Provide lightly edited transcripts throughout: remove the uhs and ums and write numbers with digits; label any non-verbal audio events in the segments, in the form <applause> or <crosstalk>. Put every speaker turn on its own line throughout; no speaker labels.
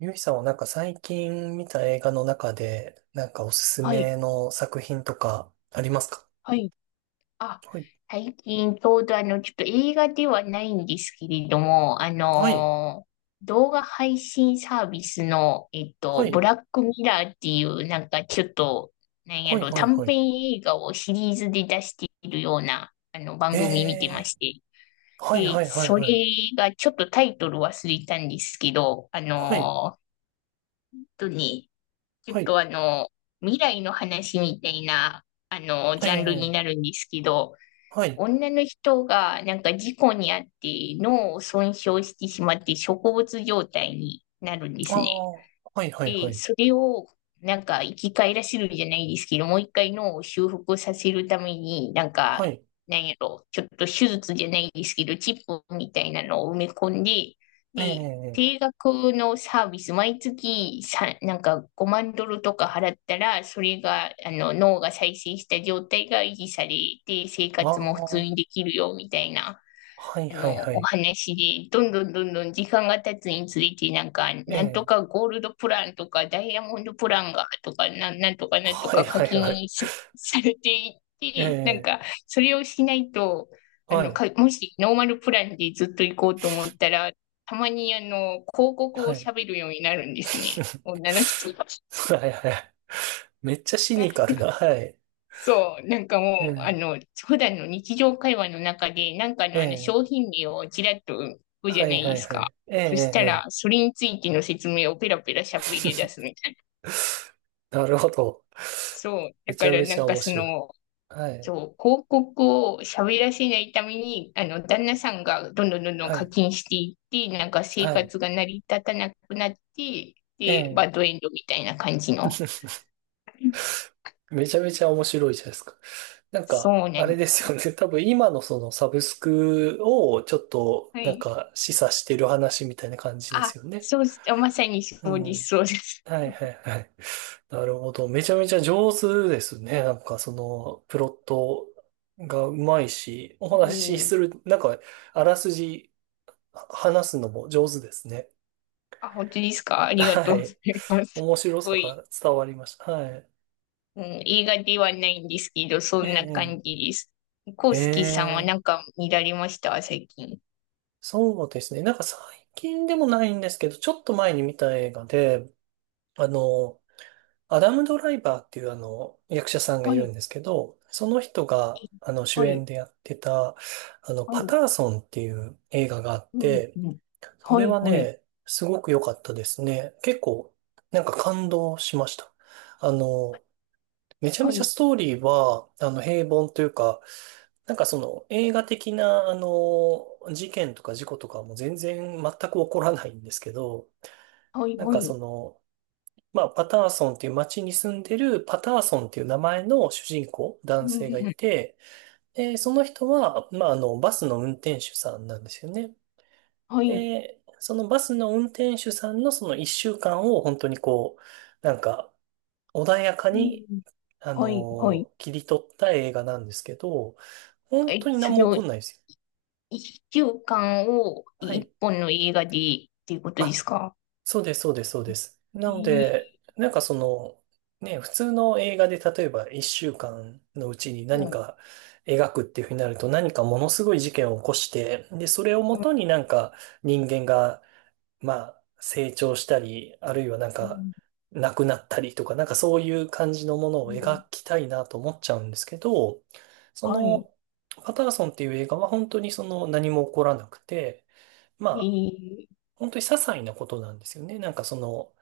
ゆいさんはなんか最近見た映画の中で、なんかおすす
はい、
めの作品とかありますか？
はい。あ、
はい。
最近ちょうどちょっと映画ではないんですけれども、
はい。
動画配信サービスの、
は
ブ
い。
ラックミラーっていう、なんかちょっと、なんや
はい。
ろ、
はい。
短
はい。
編映画をシリーズで出しているような、番組見てま
え
して。
ー。はい。
で、
はい。はい。
それ
はい。
がちょっとタイトル忘れたんですけど、
はい。
本当に、ちょっ
はい。
とあの、未来の話みたいな、
え
ジャンルに
ー。
なるんですけど、
はい。
女の人がなんか事故にあって脳を損傷してしまって植物状態になるんで
あ
すね。
あ。はい。はい。は
で、
い。
それを、なんか、生き返らせるじゃないですけど、もう一回脳を修復させるために、なん
は
か、
い。
なんやろ、ちょっと手術じゃないですけど、チップみたいなのを埋め込んで、で、
え
定額のサービス、毎月さ、なんか5万ドルとか払ったら、それが、脳が再生した状態が維持されて、生
ー。
活も普
あ
通
あ。
にできるよ、みたいな。
はい。はい。は
お
い。
話で、どんどんどんどん時間が経つにつれて、なんか、
え
なんと
ー。
かゴールドプランとか、ダイヤモンドプランが、とか、なんとかなんと
はい。
か課
はい。はい。
金さ、<laughs> されていって、なん
え
か、それをしないと、
ー。はい。
もしノーマルプランでずっと行こうと思ったら、たまに広告を
はい。
喋るようになるんですね。
<laughs>
女の人が。
はい。はい。めっちゃシニカルな。はい。
そう、なんか
え
もう、
ー。
普段の日常会話の中で、なんか
え
のあの
ー
商品名をちらっと言うじ
は
ゃな
い
い
は
で
い
す
は
か。
い。ええ、ええ、
そしたら、
ええ。
それについての説明をペラペラ喋り出すみたいな。
<laughs> なるほど。
そう、
<laughs> め
だ
ち
か
ゃ
ら
め
な
ち
ん
ゃ
か
面白い。はい、
そう、広告を喋らせないために、旦那さんがどんどんどんどん
は
課
い、
金していって、なんか生
はい。
活が成り立たなくなって、
え
で、
え、
バッドエンドみたいな感じの。
めちゃめちゃ面白いじゃないですか。なんか、
そうな
あ
ん
れ
で
で
す
す
よ。
よね。<laughs> 多分今のそのサブスクをちょっと
は
なん
い。
か示唆してる話みたいな感じで
あ、
すよね。
そう、まさに
う
そうです、
ん。
そうです。
はいはいはい。<laughs> なるほど。めちゃめちゃ上手ですね。なんかそのプロットがうまいし、お
う
話し
ん。
する、なんかあらすじ話すのも上手ですね。
あ、本当ですか？ありがと
は
うござ
い。
います。す
面白さ
ごい、
が伝わりました。はい。
うん、映画ではないんですけど、そ
え
んな感
え、
じです。コウ
え
スケさんは
え、
なんか見られました最近？
そうですね。なんか最近でもないんですけど、ちょっと前に見た映画で、あの、アダム・ドライバーっていうあの、役者さんがい
は
るん
い、
ですけど、その人が、主
は
演
い、
でやってた、
は
パ
い、
ターソンっていう映画があっ
うん、
て、
うん。
そ
は
れ
い、
は
はい、
ね、すごく良かったですね。結構、なんか感動しました。あの、めちゃめ
は
ちゃ
い、
ストーリーは、平凡というか、なんかその映画的な、事件とか事故とかも全然全く起こらないんですけど、
はい、
なん
は
かそ
い、
の、まあ、パターソンっていう街に住んでるパターソンっていう名前の主人公、男
うん。
性がいて、で、その人は、まあ、バスの運転手さんなんですよね。
はい、
で、そのバスの運転手さんのその一週間を本当にこう、なんか、穏やか
う
に
ん。はい、はい。
切り取った映画なんですけど、本
え、
当に何
それ
も起こ
を
んないですよ。
一週間を
は
一
い。
本の映画でっていうことで
あ、
すか？
そうです、そうです、そうです。な
え
の
ー、
で、なんかその、ね、普通の映画で例えば一週間のうちに何
うん、
か描くっていうふうになると何かものすごい事件を起こして、で、それをも
うん、
とになんか人間がまあ、成長したり、あるいはなん
う
か、
ん、
亡くなったりとか、なんかそういう感じのものを
うん、
描きたいなと思っちゃうんですけど、そ
はい、
の、パターソンっていう映画は本当にその何も起こらなくて、ま
え
あ、
ー、
本当に些細なことなんですよね。なんかその、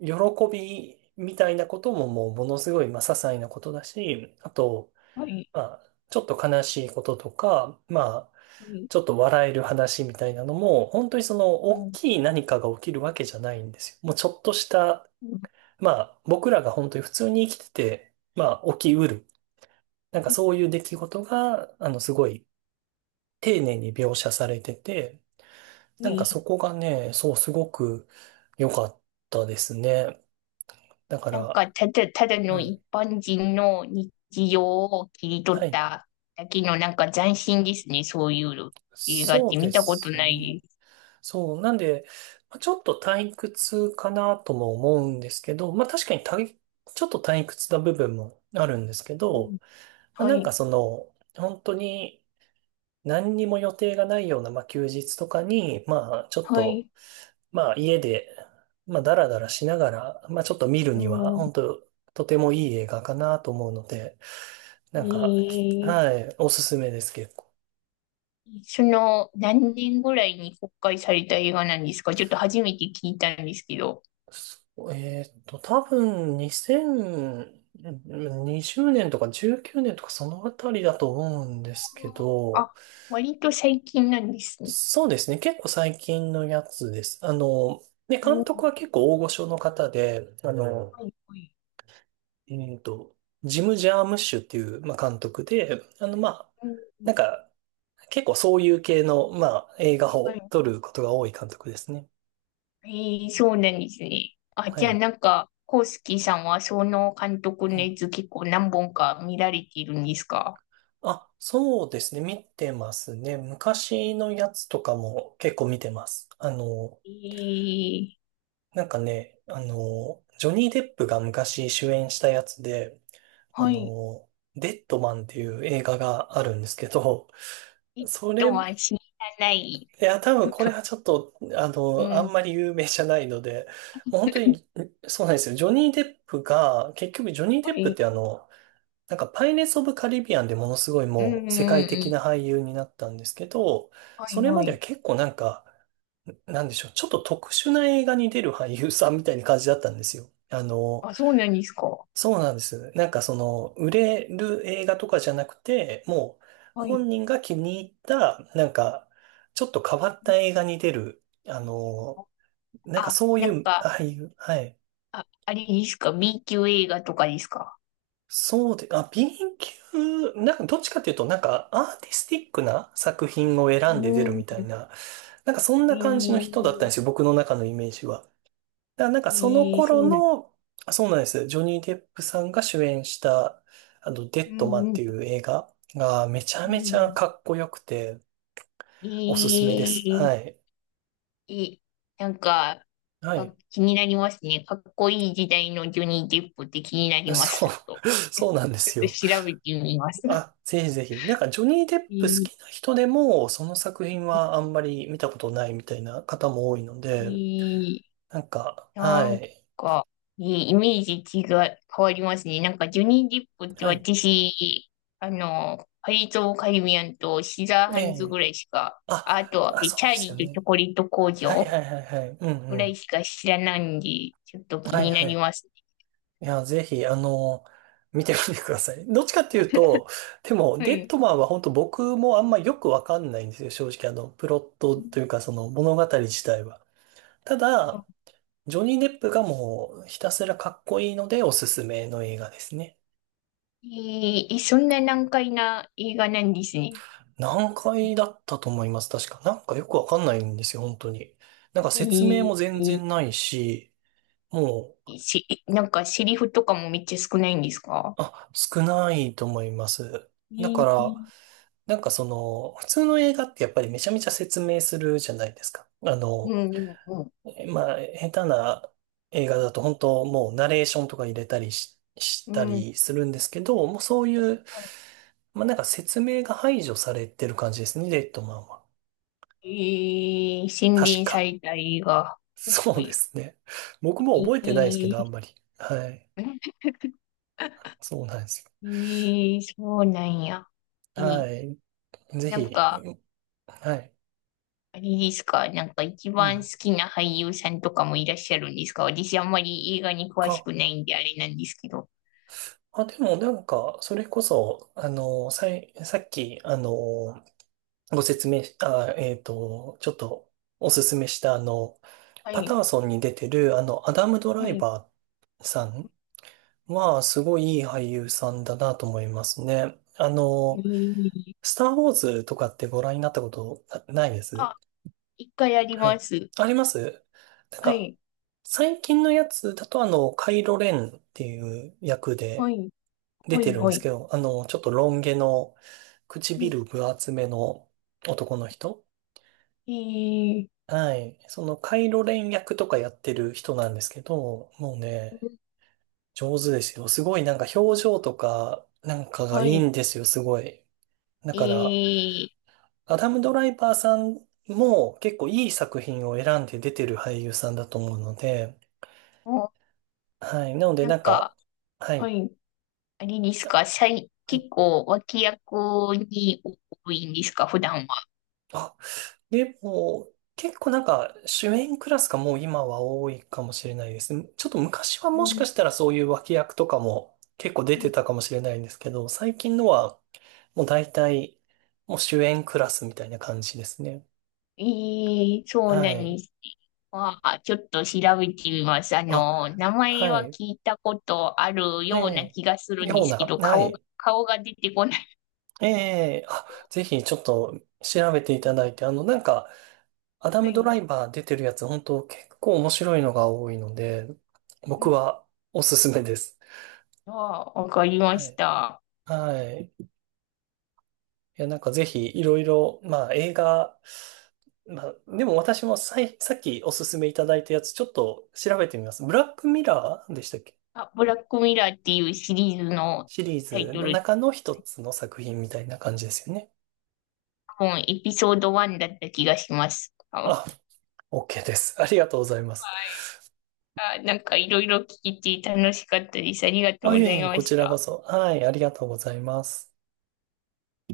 喜びみたいなことももうものすごい、まあ、些細なことだし、あと、
はい。
まあ、ちょっと悲しいこととか、まあ、
はい。
ちょっと笑える話みたいなのも、本当にその
う
大
ん。
きい何かが起きるわけじゃないんですよ。もうちょっとした、まあ僕らが本当に普通に生きてて、まあ起きうる。なんかそういう出来事が、あのすごい丁寧に描写されてて、なんかそ
い
こがね、そうすごく良かったですね。だか
なん
ら、
か、ただの
は
一
い。
般人の日常を切り取
は
っ
い。
ただけの、なんか斬新ですね。そういうの映画っ
そう
て
で
見たこと
す
な
ね。
いです。
そう、なんで、まあちょっと退屈かなとも思うんですけど、まあ確かに退ちょっと退屈な部分もあるんですけ
うん。
ど、まあ
は
なん
い。
かその、本当に何にも予定がないような、まあ休日とかに、まあちょっ
はい。
と、まあ家で、まあダラダラしながら、まあちょっと見るには、
うん。
本当とてもいい映画かなと思うので、
え
なんか、き
ー
はい、おすすめです結構。
何年ぐらいに公開された映画なんですか？ちょっと初めて聞いたんですけど。
そう多分2020年とか19年とかそのあたりだと思うんですけど、
あ、割と最近なんですね。
そうですね、結構最近のやつです。ね、
う
監
ん。
督は結構大御所の方で、あうの、
はい。はい。
ん。ジム・ジャームッシュっていう、まあ、監督で、まあ、
うん。
なんか、結構そういう系の、まあ、映画
は
を
い、
撮ることが多い監督ですね。
ええ、そうなんですね。あ、
は
じゃあ
い。
なんか、コウスキさんはその監督のやつ結構何本か見られているんですか？
あ、そうですね。見てますね。昔のやつとかも結構見てます。
ええ、
なんかね、ジョニー・デップが昔主演したやつで、あ
はい。
の、デッドマンっていう映画があるんですけど、
えっ
それ、い
とは知らない。
や、多分これ
<laughs>
はちょっと、
う
あ
ん、
んまり有名じゃないので、もう本当に、そうなんですよ。ジョニー・デップが、結局ジョニー・デ
は
ップっ
い。
てあの、なんかパイレーツ・オブ・カリビアンでものすごい
うん、う
もう世
ん、
界
う
的
ん、
な俳優になったんですけど、
は
そ
い、
れま
は
では
い。
結構なんか、なんでしょう、ちょっと特殊な映画に出る俳優さんみたいな感じだったんですよ。
あ、そうなんですか。
そうなんです。なんかその、売れる映画とかじゃなくて、もう
はい。
本人が気に入った、なんか、ちょっと変わった映画に出る、なんか
あ、
そう
な
い
ん
う
か、
俳優、はい。
あ、あれですか？ B 級映画とかですか？
そうで、あ、B&Q、なんかどっちかっていうと、なんかアーティスティックな作品を選んで出
う
るみた
ん、
いな、なんかそん
え
な感じの人だったんで
ー
すよ、僕の中のイメージは。だからなんかその
ええ、そ
頃
うなん、
の、あそうなんです、ジョニー・デップさんが主演した、デ
う
ッドマン
ん、
っ
うん、
ていう映画がめちゃ
う
めちゃ
ん。
かっこよくて、おす
え
すめです。
え、
はい。
いい。なんか、
は
あ、
い。
気になりますね。かっこいい時代のジョニー・デップって気になりま
そ
す。ちょっと
う、<laughs> そうなんで
ちょ
すよ。
っと調べてみます。<laughs>
あ、ぜひぜひ。なんか、ジョニー・デッ
い
プ好
い、
きな人でも、その作品はあんまり見たことないみたいな方も多いので、
いい、
なんか、
な
は
ん
い。
か、いいイメージ違い、変わりますね。なんか、ジョニー・デップって
はい。
私、パリとカリビアンとシザー
え
ハンズ
え。
ぐらいしか、
あ、
あと、
あ、そ
チ
うで
ャー
す
リ
よ
ーとチ
ね。
ョコレート工
はい
場
はいはいはい。うん
ぐ
う
ら
ん。
いしか知らないんで、ちょっと気
はい
にな
は
り
い。
ますね。
いや、ぜひ、見てみてください。どっちかっていうと、でも、
は
デッ
い。
ドマンは本当僕もあんまよくわかんないんですよ。正直、プロットというか、その物語自体は。ただ、ジョニー・デップがもうひたすらかっこいいのでおすすめの映画ですね。
ええ、そんな難解な映画なんですね。
何回だったと思います、確か。なんかよくわかんないんですよ、本当に。なんか説明
え
も
ー、
全然ないし、もう、
えし、なんかセリフとかもめっちゃ少ないんですか？
あ、少ないと思います。だ
え
か
ー、
ら、なんかその、普通の映画ってやっぱりめちゃめちゃ説明するじゃないですか。
うん、うん、うん。
えまあ、下手な映画だと本当もうナレーションとか入れたりし、し
う
た
ん、
りするんですけど、もうそういう、
は
まあなんか説明が排除されてる感じですね、レッドマンは。
い。洗
確
練さ
か。
れた映画。
そ
は
うで
い。
すね。僕も
え
覚えてないですけど、あん
ー、
まり。はい。そうなんです
えそうなんや。
よ。
えー、
はい。ぜ
なん
ひ。
か、
はい。
あれですか、なんか一
う
番好
ん。
きな俳優さんとかもいらっしゃるんですか？私あんまり映画に詳し
あ、
くないんであれなんですけど。
あ、でもなんか、それこそ、さい、さっき、ご説明し、あ、ちょっとおすすめしたあの、
は
パタ
い。
ーソンに出てるあの、アダム・ドラ
は
イ
い。
バーさんは、すごいいい俳優さんだなと思いますね。
えー、
スター・ウォーズとかってご覧になったことなないで
あ、
す
一回やり
は
ま
い。
す。
ありますなん
は
か、
い、
最近のやつだとあの、カイロ・レンっていう役
は
で
い、
出
は
て
い、
るんで
は
す
い。
けど、ちょっとロン毛の
うん、
唇分厚めの男の人
えー、
はい。その、カイロ連役とかやってる人なんですけど、もう
う
ね、
ん、
上手ですよ。すごいなんか表情とか、なんかがい
は
い
い。
んですよ、すごい。だ
え
から、
ー、
アダム・ドライバーさんも結構いい作品を選んで出てる俳優さんだと思うので、
も
はい。なので
う、な
な
ん
んか、
か、
は
は
い。
い、あれです
あ
か、
はい。
結構脇役に多いんですか、普段は？
あでも、結構なんか主演クラスがもう今は多いかもしれないですね。ちょっと昔は
う
もし
ん、
かしたらそういう脇役とかも結構出
う
て
ん、
たかもしれないんですけど、最近のはもう大体もう主演クラスみたいな感じですね。
えそう
は
なん
い。
ですね。まあ、ちょっと調べてみます。
あ、
名前
は
は
い。
聞いたことある
え
ような
え。
気がするんで
よう
す
な、
けど、
はい。
顔が出てこない。
ええ。あ、ぜひちょっと調べていただいて、あのなんかアダ
は
ムドラ
い。
イバー出てるやつ本当結構面白いのが多いので、
う
僕
ん、
はおすすめです。
ああ、わかりま
は
し
い。
た。
はい。いや、なんかぜひいろいろ、まあ映画、まあでも私もさい、さっきおすすめいただいたやつちょっと調べてみます。ブラックミラーでしたっけ？
あ、ブラックミラーっていうシリーズの
シリー
タイ
ズ
ト
の
ル、
中の一つの作品みたいな感じですよね。
多分エピソード1だった気がします。あ、は
あ、OK です。ありがとうございます。
い。あ、なんかいろいろ聞いて楽しかったです。ありがとう
あ、
ご
いえ
ざい
いえ、
ま
こ
し
ちらこ
た。
そ。はい、ありがとうございます。